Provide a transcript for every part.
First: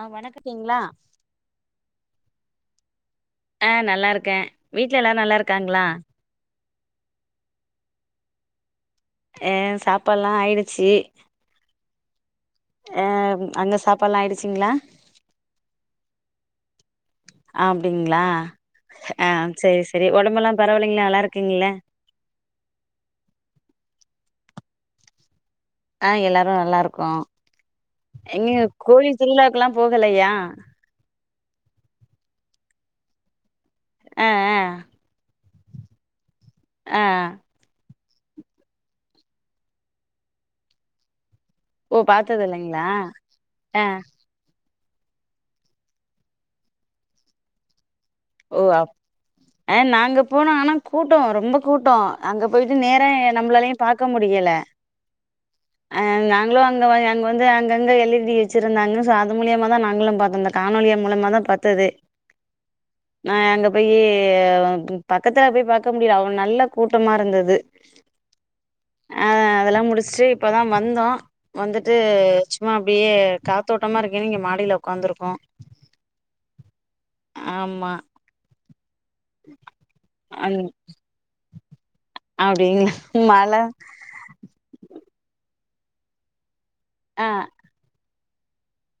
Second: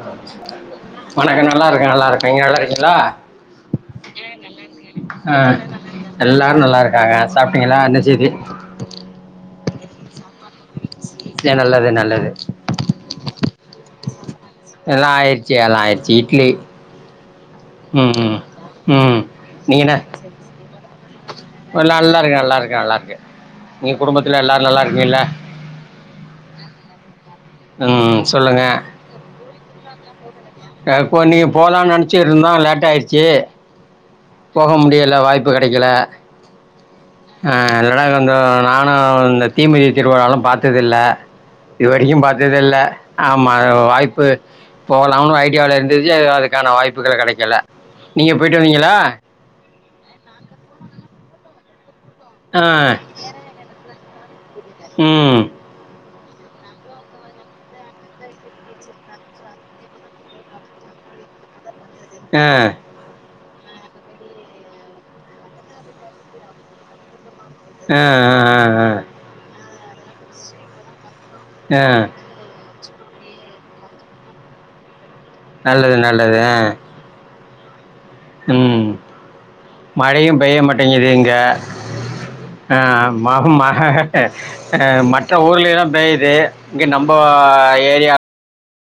ஆ வணக்கம்ங்களா வணக்கோ நல்லா இருக்கே நல்லா இருக்கே நீங்க நல்லா இருக்கீங்ள ஆ நல்லா இருக்கே வீட்ல எல்லாரு நல்லா ஆ இருக்காங்களா எல்லாரு நல்லா இருக்கு ஆ சாப்ட்டீங்ளா என்ன செய்து ஏ சாப்பாடு ஏ நல்லது நல்லது ஆ அங்க சாப்பாடெல்லா ஆயிடுச்ச எல்லா ஆயிடுச்சி எல்லா ஆயிடுச்சி இட்லி ம் அப்டிங்ளா ம், ம் ஆ சரி நீங்கள் என்ன சரி உடம்பெல்லா பரவாலைங்ளா நல்லா இருக்கீங்கள எல்லாம் நல்லா குடும்பத்துல எல்லாரு நல்லா இருக்கீங்ள ஆ எல்லாரு நல்லா இருக்கோ உம் சொல்லுங்க ல்லா போகலையா க இப்போ நீங்க போலானு நெனச்சிட்டு இருந்தா லேட் ஆயிடுச்சு ஆ ஆ போக முடியல வாய்ப்பு கெடைக்கல ஆ ஆனா கொஞ்சோ நானு இந்த தீமிதி திருவிழாலா பாத்ததில்ல இது ஓ வரைக்கு பாத்தது பாத்ததில்ல இல்லைங்களா ஆமா அத ஆ வாய்ப்பு போகலாம்னு ஐடியாவில இருந்துச்சி அதுக்கான வாய்ப்புகள் கெடைக்கல நீங்க போயிட்டு வந்தீங்களா அ நாங்க போனோ ஆனா கூட்டோ ரொம்ப கூட்டோ அங்க போயிட்டு ஆ நேர நம்மளாலையு பாக் க்க முடியல ம் அ நாங்களு அங்க வ அங்க வந்து அங்கங்க எழுதி வச்சுருந்தாங்க சோ அது மூலியமாதா நாங்களு பாத்தோ இந்த காணொலியா மூலிமாதா பத்தது அ நா அங்க போய் பக்கத்துல போய் பாக்க முடியல அவள நல்ல கூட்டமா இருந்த ஆ ஆ ஆ முடிச்சிட்டு இப்பதா வந்தோ ஆ வந்துட்டு சும்மா அப்டியே காத்தோட்டமா இருக்கேன்னு இங்க மாடியில உக்காந்துருக்கோ நல்லது நல்லது அ ஆமா ம் மழையு அந் பெய்யமாட்டேங்குது இங்க ஆ அப்டிங்களா ம மக மழ மஹக மற்ற ஊர்ல்லா பெய்து இங்க நம்போ ஆ ஏரியா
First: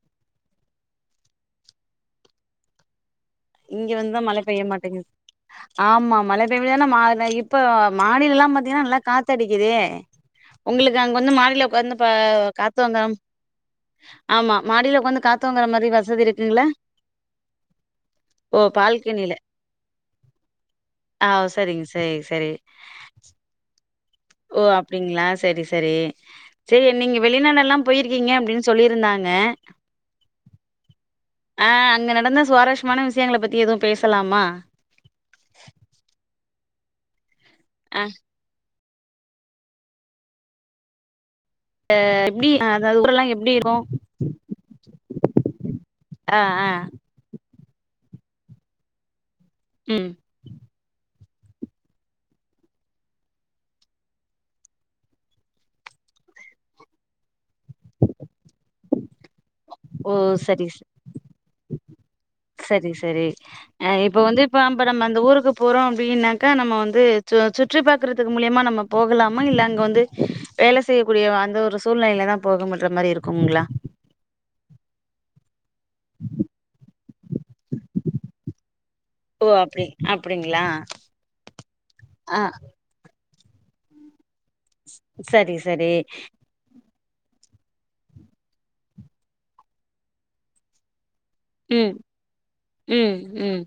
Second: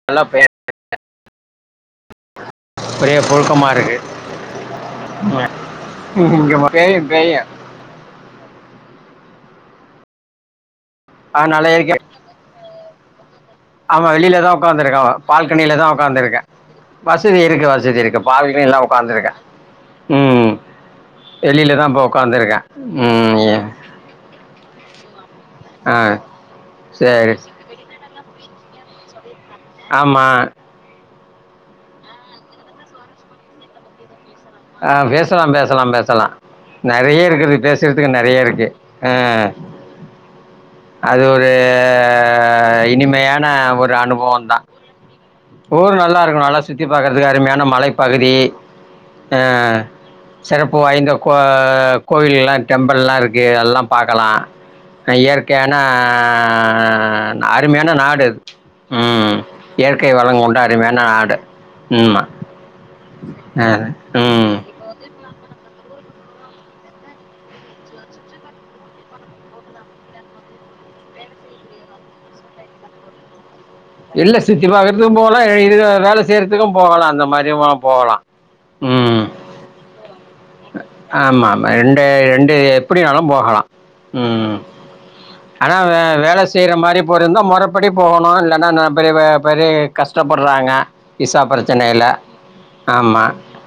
நல்லா பே புழுக்கமாக இங்க இருக்குது வந்துதா மழ பெய்யமாட்டேங்குது ஆமா மழ இங்க ம- பெய்யாமயனா ஏனா பேயும் மான பேயும் இப்ப மாடில்லா பாத்தீங்கன்னா நல்லா காத்தடிக்குதே உங்களுக்கு அங்க வந்து மாடியில அதனால உக்காந்து இருக்கேன் ப கா த்தோங்கம் ஆமா வெளியிலதா உக்காந்துருக்கே காத்தோங்கற பால்கனியிலதா மாரி வசதி உக்காந்துருக்கே இருக்குங்களா வசதி இருக்கு வசதி இருக்கு பால்கனில ஒக்காந்துருக்கே உம் ஆ வெளியில சரிங்க தா இப்ப சரி சரி ஒக்காந்துருக்கே உம் ஓ அப்டிங்ளா சரி சரி ஆ சரி நீங்க வெளிநாடு எல்லா போயிருக்கீங்க அப்டின்னு சொல்லியிருந்தாங்க ஆமா ஆ அங்க நடந்த சுவாரஸ்யமான விஷயங்கள பத்தி எதுவு பேசலாமா ஆ பேசலா பேசலா பேசலா நெறய இருக்குது ஆ பேசுறதுக்கு நெறய இருக்கு ஆ அது இது எப்டி அதாவது ஊரெல்லா இனிமையான எப்டி ஒரு இருக்கு அனுபவந்தா ஊரு நல்லா ஆ இருக்கு நல்லா ஆ சுத்தி பாக்குறதுக்கு அருமையான மலைப்பகுதி ஆ ம் சிறப்பு வாய்ந்த கோ கோயில்லா டெம்பிள்லா இருக்கு அதெல்லா பாக்கலா இயற்கையான அருமையான நாடு அது உம் ஓ உம் வளங் கொண்ட சரி ச அருமையான நாடு உம்மா சரி சரி அ இப்ப வந்து இப்ப நம்ப நம்ம அந்த ஊருக்கு போறோ அப்டினாக்கா நம்ம வந்து சுற்றி பாக்குறதுக்கு மூலியமா நம்ம போகலாமா இல்ல அங்க வந்து வேல செய்யக்கூடிய அந்த ஒரு சூழ்நிலையில தா போகன்ற மாதிரி இருக்குங்ளா இல்ல சுத்தி பாக்குறதுக்கு போகலா இல்ல வேல செய்யுறதுக்கு போகலா அந்த மாதிரி போகலா ஓ அப்டி அப்டிங்ளா ஆமா ஆமா ரெண்டு ரெண்டு எப்டினாலு போகலா உம் [inaudible] ஆனா சரி வேல செய்ற மாரி இப்ப இருந்த மொறப்படி போகணு இல்லன்னா பெரிய பெரிய கஷ்டப்படுறாங்க விசா ம் பிரச்சனையில்ல ம் ஆமா ம்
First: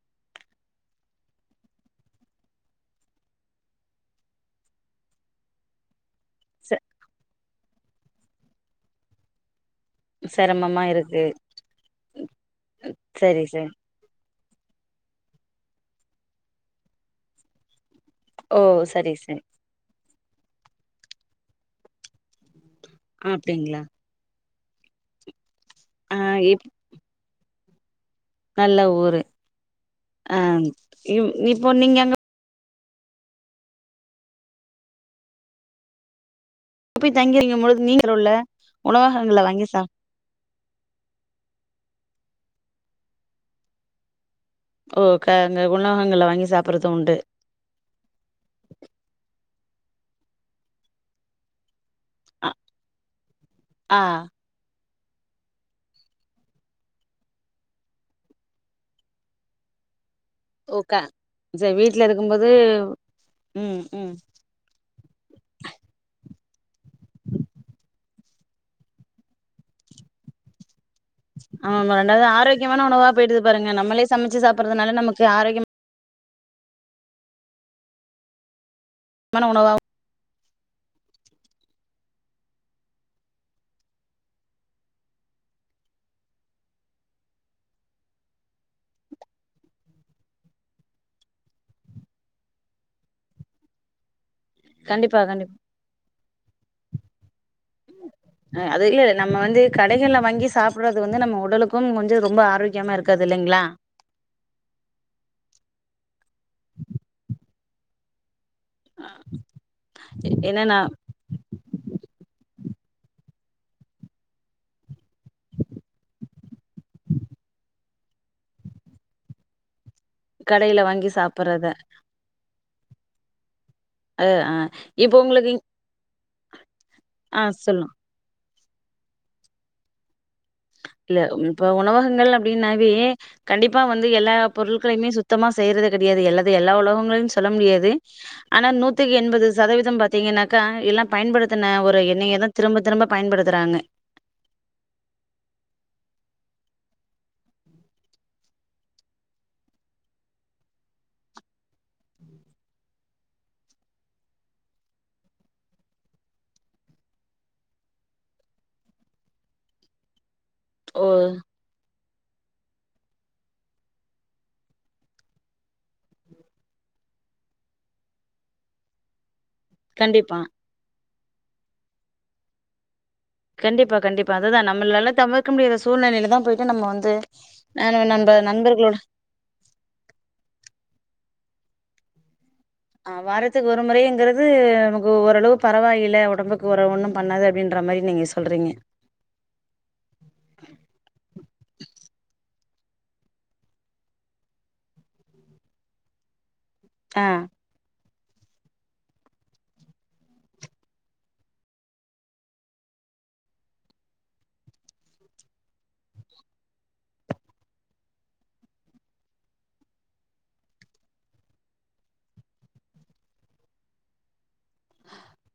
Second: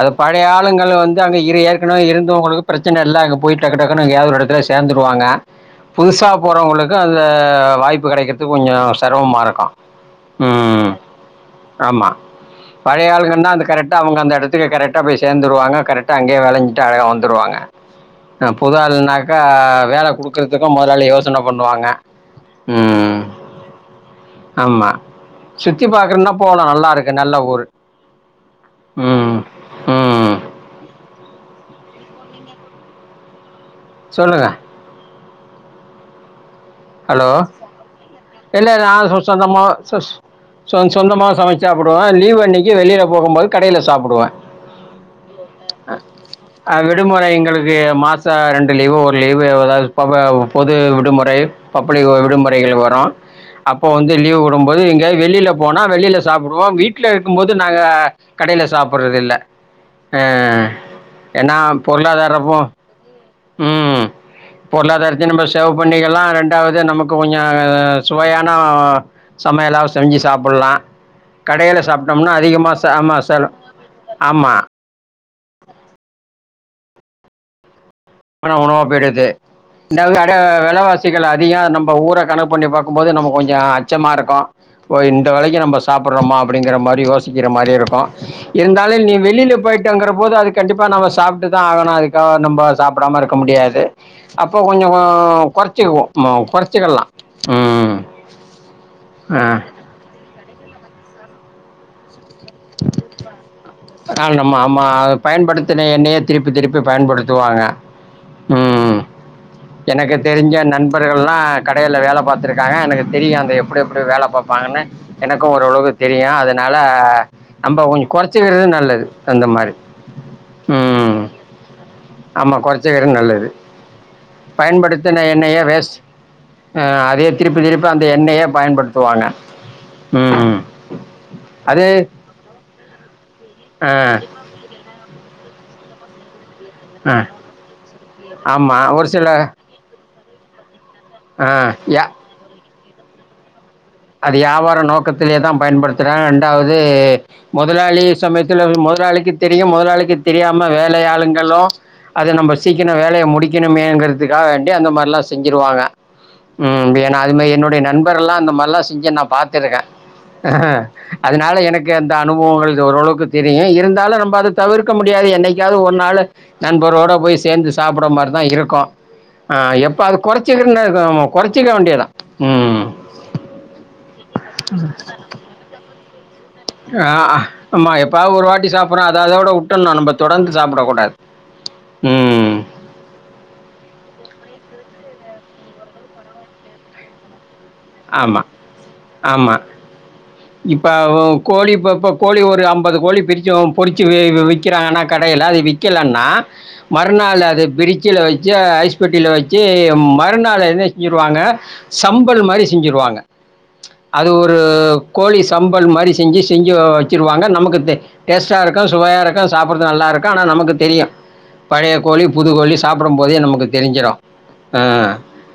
அது பழைய ஆளுங்கள் வந்து அங்க இரு ஏற்கனவே இருந்தவங்களுக்கு பிரச்சன இல்ல அங்க போயி டக்கு டக்குனு அங்கேயாது ஒரு எடத்துல சேர்ந்துடுவாங்க புதுசாக ச போறவங்களுக்கு அந்த வாய்ப்பு கெடைக்குறதுக்கு கொஞ்சோ செரமமா இருக்கு செரமமா உம் இருக்கு ஆமா பழைய சரி ஆளுகள் தா அந்த சரி கரெக்டா அவுங்க அந்த எடத்து த்துங்க கரெக்டா போய் சேந்துருவாங்க கரெக்டா அங்கயே வேலஞ்சிட்டு அழகா வந்துருவாங்க ஆ ஓ புது சரி ஆள்னாக்கா சரி வேல குடுத் த்துக்க மொதலாளி யோசன பண்ணுவாங்க ம் அப்டிங்களா ஆமா சுத்தி ஆ பாக்கறன்னா போலா இப் நல்லாருக்கு நல்ல ஊர் நல்ல ஊரு ம் ம் ஆம் இம் இப்ப நீங்க எங்க சொல்லுங்க போய் ஹலோ தங்கிருக்கும் பொழுது நீங்க உள்ள இல்ல நா உணவகங்கள்ல சொந்தமா வாங்கி சாப் சொஸ் சொ சொந்தமா சமைச் சாப்புடுவோ ஆ லீவ் அன்னிக்கு வெளியில போகும்போது கடையில சாப்பிடுவே ஓ க அங்க உணவகங்கள்ல வாங்கி ஆ சாப்புறது உண்டு விடுமுறை எங்களுக்கு மாச ரெண்டு லீவ் ஒரு லீவ் ப் வதாது பொது விடுமுறை பப்ளிக் ஒ அ விடுமுறைகள் வரு அப்போ ஆ வந்து லீவ்வுடுபோது இங்கயா வெளியில போனா வெளியில சாப்பிடுவோ வீட்ல இருக்கு போது நாங்க கடையில சாப்பறது இல்ல ஆ ஓகே என்ன சரி வீட்ல இருக்கும்போது பொருளாதாரப்போ ம் பொருளாதாரத்தியு நம்ம சேவ் பண்ணிக்கலா ரெண் டாவது நமக்கு கொஞ்சோ சுவையான சமையலா செஞ்சி சாப்பிலா ஆமா ரெண்டாவது ஆரோக்கியமான உணவா ஆமாம் போயிடுது செல பாருங்க நம்மளே சமைச்சி ஆமாம் சாப்பறதுனால நமக் க்கு ஆரோக்கியம் ஆனா உணவாப் போயிடுது உணவா [unintelligible] ட்ட வேலவாசிகள் அதிக நம்ப ஊர கணக்கு பண்ணி பாக்குபோது நம்ம கொஞ்சோ அச்சமா இருக்கு ஓ இந்த விலைக்கு நம்ம சாப்பறமா அப்பிடிங்கிற மாரி யோசிக்கிற மாரி இருக்கு இருந்தாலு நீ வெளியில போய்ட்டங்கிற போது அது கண்டிப்பா நம்ம சாப்பிட்டுதா ஆகனு அதுக்கா நம்ப சாப்பிடாம இருக்க முடியாது அப்ப கொஞ்சகோ கண்டிப்பா கண்டிப்பா கொறச்சிகுவோ ம் கொறச்சிக்கலா அ அது இல்ல இல்ல நம்ம ஆ வந்து கடைகல்லா வாங்கி சாப்பறது வந்து நம்ம உடலுக்கு கொஞ்சம் ஆம் நம்ம ஆமா அத பயன்படுத்தின எண்ணெயே திருப்பி திருப்பி பயன்படுத்துவாங்க ம் ஆ எனக்கு தெரிஞ்ச நண்பர்கள் எல்லா கடையில வேலை பாத்திருக் க்காங்க எனக்கு தெரியும் அந்த எப்டி எப்டி வேலை பாப்பாங்கன்னு எனக்கும் ஓரளவு தெரியும் அதனால நம்ம கொஞ்சம் குறைச்சுக்கிறது நல்லது இந்த மாரி கடையில வாங்கி சாப்பிடுறது [unintelligible] நல்லது இப்போ பயன்படுத்தின உங்களுக்கு எண்ணைய வேஸ் அதே ஆ திருப்பி சொல்லு திருப்பி அந்த எண்ணெயை பயன்படுத்துவாங்க ம் இல்ல இப்ப அது உணவகங்கள் அப்டின்னாவே கண்டிப்பா ஆ வந்து எல்லா பொருட்களையுமே சுத்தமா செய்றது கிடயாது எல்லா எல்லா ஆ உலகங்களையும் சொல்ல முடியாது ஆனா ஆமாம் ஒரு நூத்திக்கு சில எண்பது சதவீதம் பாத்தீங்கன்னா க்கா எல்லா ஆ பயன்டுத்தின ஒரு யா எண்ணைய தா திரும்ப திரும்ப பயன்படுத்துறாங்க அது வியாபார நோக்கத்தில தா பயன்படுத்துறான் ரெண்டாவது முதலாளி சமயத்துல முதலாளிக்கு தெரியும் முதலாளிக்கு தெரியாம வேலையாளுங்களும் அது நம்ம சீக்கணம் வேலையை முடிக்கணமங்கிறதுக்காக வேண்டி அந்த மாரி எல்லா செஞ்சிருவாங்க ம் ஏன்னா அது மாரிஎன்னுடைய நண்பர் எல்லா அந்த மாரிலா செஞ்சு நா பாத்துருக்கேன் அ ஓ அதனால எனக்கு அந் அனுபவங்கள் ஓரளவுக்கு தெரியும் இருந்தாலும் அத நம்ம தவிர்க்க முடிய என்னைக்கது ஒரு நாளு நண்பரோட போய் சேர்ந்து சாப்பிட மாரிதா இருக்கும் ஆ எப்போ அது கண்டிப்பா குறைச்சிக்கன்னா இருக்கும் கொறச்சின்க வேண்டிய தா ம் கண்டிப்பா கண்டிப்பா அதுதா நம்மளால தவிர்க்க முடியாத சூழ்நிலைல என்ன ஆ ஆமா எப்பாவது ஒரு வாட்டி நண்பர்களோட சாப்பிட்றோம் அத விட விட்டணும் நம்ம தொடர்ந்து சாப்பிடக்க கூடாது ம் ஆ வாரத்துக்கு ஒரு முறைங்கிறது நமக்கு ஓரளவு பரவாயில்ல உடம்புக்கு ஒரு ஒண்ணும் பண்ணாது அப்டின்ற மாரி நீங்க ஆமா சொல்றீங்க ஆமா இப்ப கோழிப்ப கோழி ஒரு அம் பது கோழி பிரிச்சு பொறிச்சு விற்கிறாங்கன்னா கடையில் அது விக்கலன்னா ஆ மறுநாளு அத பிரி ட்ஜில ஐஸ்பட்டில் வச்சு மறுநாள் என்ன செஞ்சுருவாங்க சம்பல் மாரி செஞ்சுடுவாங்க அது ஒரு கோழி சம்பல் மாரி செஞ்சு செஞ்சு வச்சருவாங்க நமக்கு டேஸ்ட்டாக இருக்கும் சுவையாக இருக்கும் சாப்பிட்றது நல்லா இருக்கும் ஆனால் நமக்கு தெரியும் பழைய கோழி புது கோழி சாப்பிடும் போதே நமக்கு தெரிஞ்சிடும் அ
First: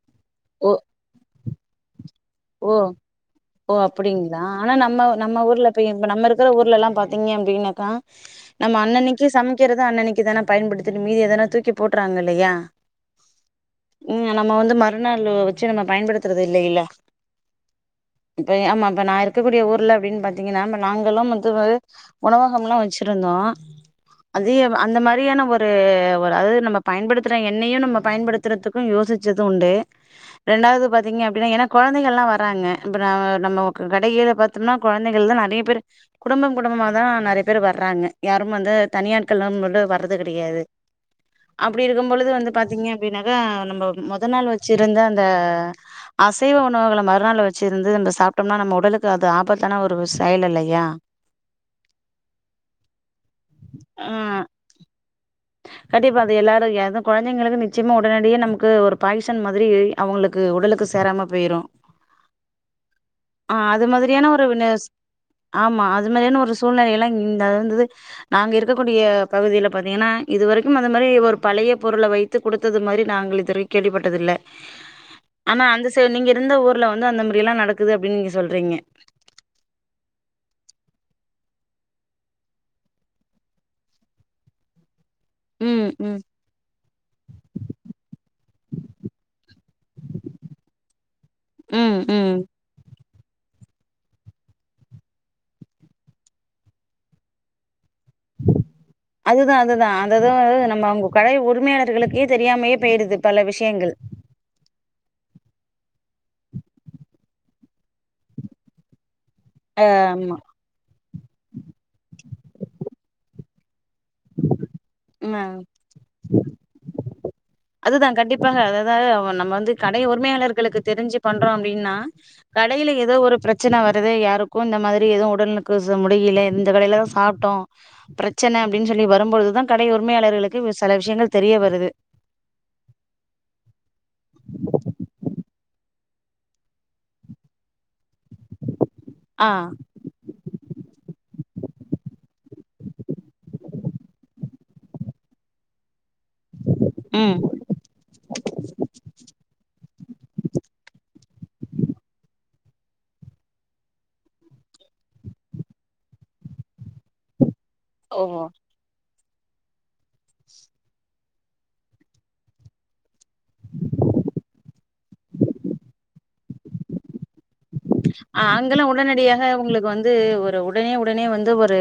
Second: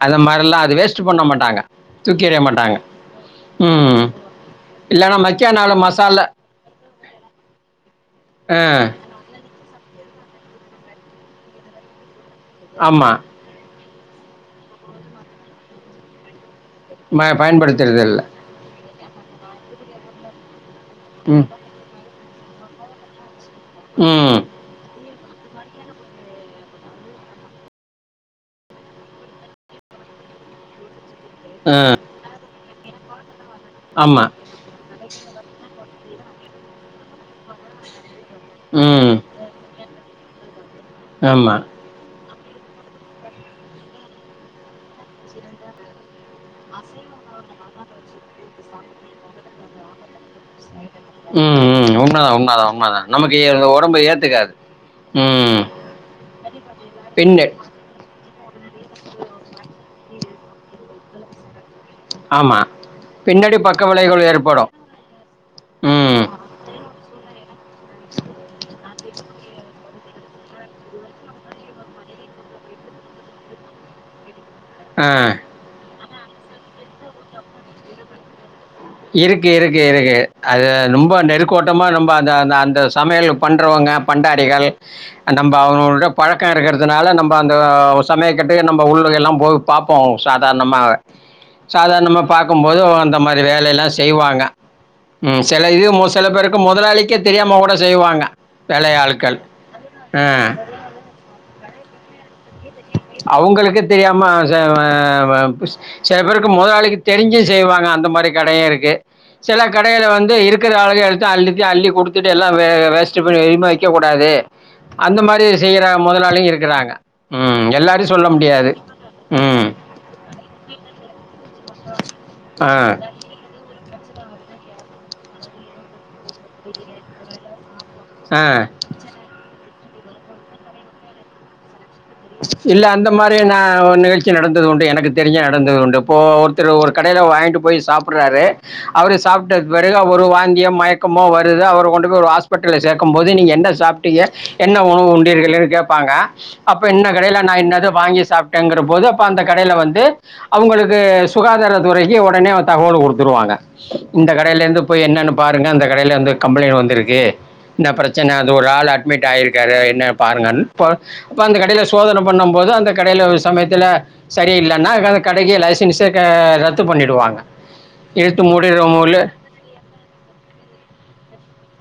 அது மாரிலா ஓ அது வேஸ்ட் பண்ண மாட்டாங்க தூக்கி எறிய ஓ மாட்டாங்க ஓ ம் அப்டிங்களா ஆனா நம்ம இல்லைன்னா நம்ம மக்கிய ஊர்ல நாள் இப்ப மசாலா நம்ம இருக்கிற ஊர்ல எல்லா பாத்தீங்க அப்டின்னாக்கா ஆ நம்ம அன்னனைக்கு சமைக் க்கறது அன்னனைக்கு தான பயன்படுத்திட்டு மீது எதன தூக்கி போடறாங்க இல் ஆமா ம் நம்ம வந்து மறுநாள் வச்சு நம்ம பயன்படுத்துறது இல்லை இல்ல பயன்படுத்துறதில்ல ஆமா அப்ப நா இருக்க கூடிய ஊர்ல அப்டின் பாத்தீங்கன்னாம நாங்களு ம் வந்து வாரு உணவகம்ல்லா வச்சிருந்தோ ம் அதேம் அந்த மாரி ரியான ஒரு ஒரு அது நம்ம பயன்படுத்துற எண்ணையு நம்ம பயன்படுத்துறதுக்கு யோசிச்சது உண்டு ரெண்டாவது பாத் திங்க அப்டின்னா எனக் கொழ வராறங்க அப்பன வ நம்ம கடைகயில ஆமாம் பாத்தம்னா கொழந்தைகள்தா நெறைய பேர் குடும்பம் குடும்பமாதா நெறைய பேர்வர்றாங்க யாரும் வந்து ம் தனியாட்கள்லம் வடுவர் து கெடையாது ஆமாம் அப்பிடி இருக்கு பொழுது வந்து பாத்தீங்க அப்பிடின்னாக்கா நம்ம முத நாள் வச்சிருந்த அந்த அசைவ உ ணவுகள மறுநாள் வச்சிருந்து இந்த சாப்பிட்டோம்னா நம்ம உடலுக்கு அது ஆபத்தான ஒரு செயல் இல்லையா ம் ம் உண்மதா உண்மதா உண்மதா நமக்கு எங்க ஒடம்பு ஆ ஏத்துக்காது ம் கண்டிப்பா அது எல்லாரு எத வெளிப்படையா பின்ன கொழந்தைங்களுக்கு இப்போ நிச்சயமா உடனடியே நமக்கு ஒரு பாகிஸ்தான் மாதிரி அவுங்களுக்கு உடலுக்கு சேராம ஸ்நாக்ஸ் வாங்கி சாப்பிட்டது போயிரு உடலுக்கு சேராது. ஆமா ஆ பின்னாடி பக்க அது விளைவுகள் மாதிரியான ஒரு ஏற்படு வினஸ் ஆமா அது ம் மாதிரியான ஒரு சூழ்நிலை ஆ அதேயோட எல்லா இந்த இந்தது எனக்கு நாங்க இருக்க சூழ்நிலைக்கு கூடிய பகுதியில பாத்திங்கன்னா இதுவரைக்கு அந்த மாதிரி ஒரு பழைய அதிகமாக பொருள வருகிறது. வைத்து குடுத்தது மாரி நாங்கள் இதுவரை கேள்விப்பட்டதில்ல ஆ சோ நீங்க இருந்த ஊரல வந்து அந்த மாரிலா நடக்குது அப்டின் நீங்க சொல்கிறீங்க இருக்கு இருக்கு இருக்கு அது ரொம்ப நெருக் கோட்டமா நம்ம அ அந்த சமையல் பண்றவங்க பண்டாரிகள் நம்ம ம் அவங்களோட ம் பழக்கோ இருக்கிறதுனால நம்ம அந்த சமயக்கட்டு நம்ம உள்ள எல்லா போய் பார்ப்போ சாதாரணமாவே ம் சாதாரணமா ம் பார்க்கும்போது அந்த மது வேலல் செய்வாங்க ம் சில இது சில பேருக்கு முதலாளிக்கே தெரியாம கூட செய்வாங்க, வேலை ஆட்கள். அதுதா அதுதா அதுது ஆ. நம்ம அவங்க கட உரிமை ளுக்கு ஏ அவங்களுக்கு தெரியாம [unintelligible] சில பேருக்கு முதாளிக்கு தெரிஞ்சு செய்வாங்க அந்த மாதிரி கடையு இருக்கு சில கடைகள வந்து ஆமா இருக்கிற அளகள் அள்ளித்த அள்ளி கொடுத்துட்டு எல்லா வே வேஸ்ட் பண்ணி வரிமா வச்சா க்க கூடாது அந்த ஆ மாதிரி செய்யிறா முதலாளியு இருக்கிறாங்க ம் அதுதா எல்லாரையும் சொல்ல கண்டிப்பாக முடியாது அதாவது நம்ம ம் வந்து கடை உரிமையாளர்களுக்கு தெரிஞ்சு பண்ற் றோ அப்டின்னா ஆ கடையில ஏதோ ஒரு பிரச்சனை வ து யாருக்கு இந்த மாதிரி எதுவு உடல்க்கு முடியல இந்த கடையில தா சாப்ட்டோ ஆ பிரச்சன அப்படின்னு சொல்லி வரும்பொழுதுதா கடை உரிமையாளர்களுக்கு சில விஷயங்கள் தெரிய வருது இல்ல அந்த மாதிரி நா ஒரு நிகழ்ச்சி நடந்தது உண்டு எனக்கு தெரிஞ்ச நடந்ததுண்டு இப்போ ஒருத்தர் ஒரு கடையில வாங்கிட்டு போய் சாப்ட்டு ராரு அவரு ஆ சாப்பிட்ட பிறகு ஒரு வாந்தியம் மயக்கமோ வருது அவர் கொண்டு போய் ஒரு ஹாஸ்பிட்டல்ல சேர்க்கும்போது நீங்க என்ன சாப்பிட்டீங்க என்ன உணவு உண்டீர்கள்ன்னு கேட்பாங்க என்ன ம் கடையையில நா என்னது வாங்கி சாப்பிட்டேங்கிற போது அப்ப அந்த கடையையில வந்து அவங்களுக்கு சுகாதாரத்துறைக்கு உடனேந்து தகவல் கொடுத்துருவாங்க இந்த கடையிலேருந்து போய் என்னன்னு பாருங்க அந்த கடையையிலந்து கம்ப்ளைண்ட் வந்திருக்கு என்ன பிரச்சன ஓ அது ஒரு ஆள் அட்மிட் இட்டி ஆயிருக்காரு என்ன பாருங்கனு இப்போ அந்த கடையில சோதனை பண்ணு போது அந்த கடையில ஒரு சமயத்தில சரி இல்லைன்னா அ அந்த கடைக்கு லைசன்ஸே க ரத்து பண்ணிடுவாங்க இழுத்து அ அங்கல்லா மூடிடுற மூலு உடனடியாக உங்களுக்கு வந்து ஒரு உடனே உடனே வந்து ஒரு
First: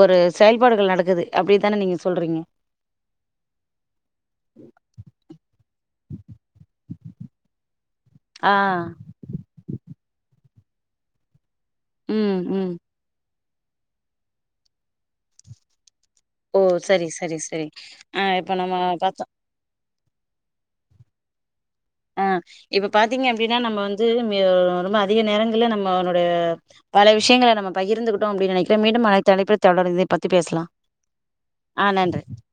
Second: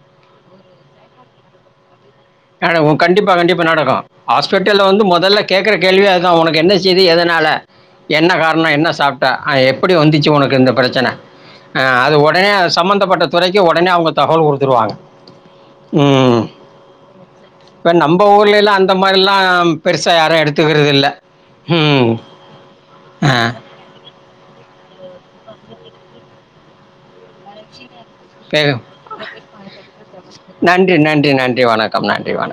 ஒரு செயல்பாடுகள் நடக்குது அப்படித்தானே நீங்க சொல்றீங்க கன ஓ கண்டிப்பா கண்டிப்பா நடக்கு ஹாஸ்பிட்டல வந்து முதல்ல கேக்கற கேள்வி அதா உனக்கு என்ன செய்து எதனால என்ன ஆ காரணோ என்ன சாப்பிட்ட அ எப்டி வந்துச்சி உனக்கு இந்த பிரச்சன ஆ அது ம் ஒடனே அ ம் சம்பந்தப்பட்டது துறைக்கு ஒடனே அவங்க தகவல் குடுத்துருவாங்க ஓ சரி சரி சரி ஆ இப்ப நம்ம பாத்த பெருசா யாரு எடுத்துக்கறதில்ல ஆ இப்ப பாத்தீங்க அப்டின்னா நம்ம வந்து மியோ ரொம்ப அதிக நேரங்கள நம்மனுடைய பல விஷயங்கள நம்ம பகிர்ந்து கொ ண்டோ அப்பின் நெனைக்கிறே பேக- மீண்டும் அனைத்து அழைப்புல தொடர்ந்து பத்தி பேசலா நன்றி நன்றி நன்றி ஆ வணக்கம் நன்றி வணக்கம்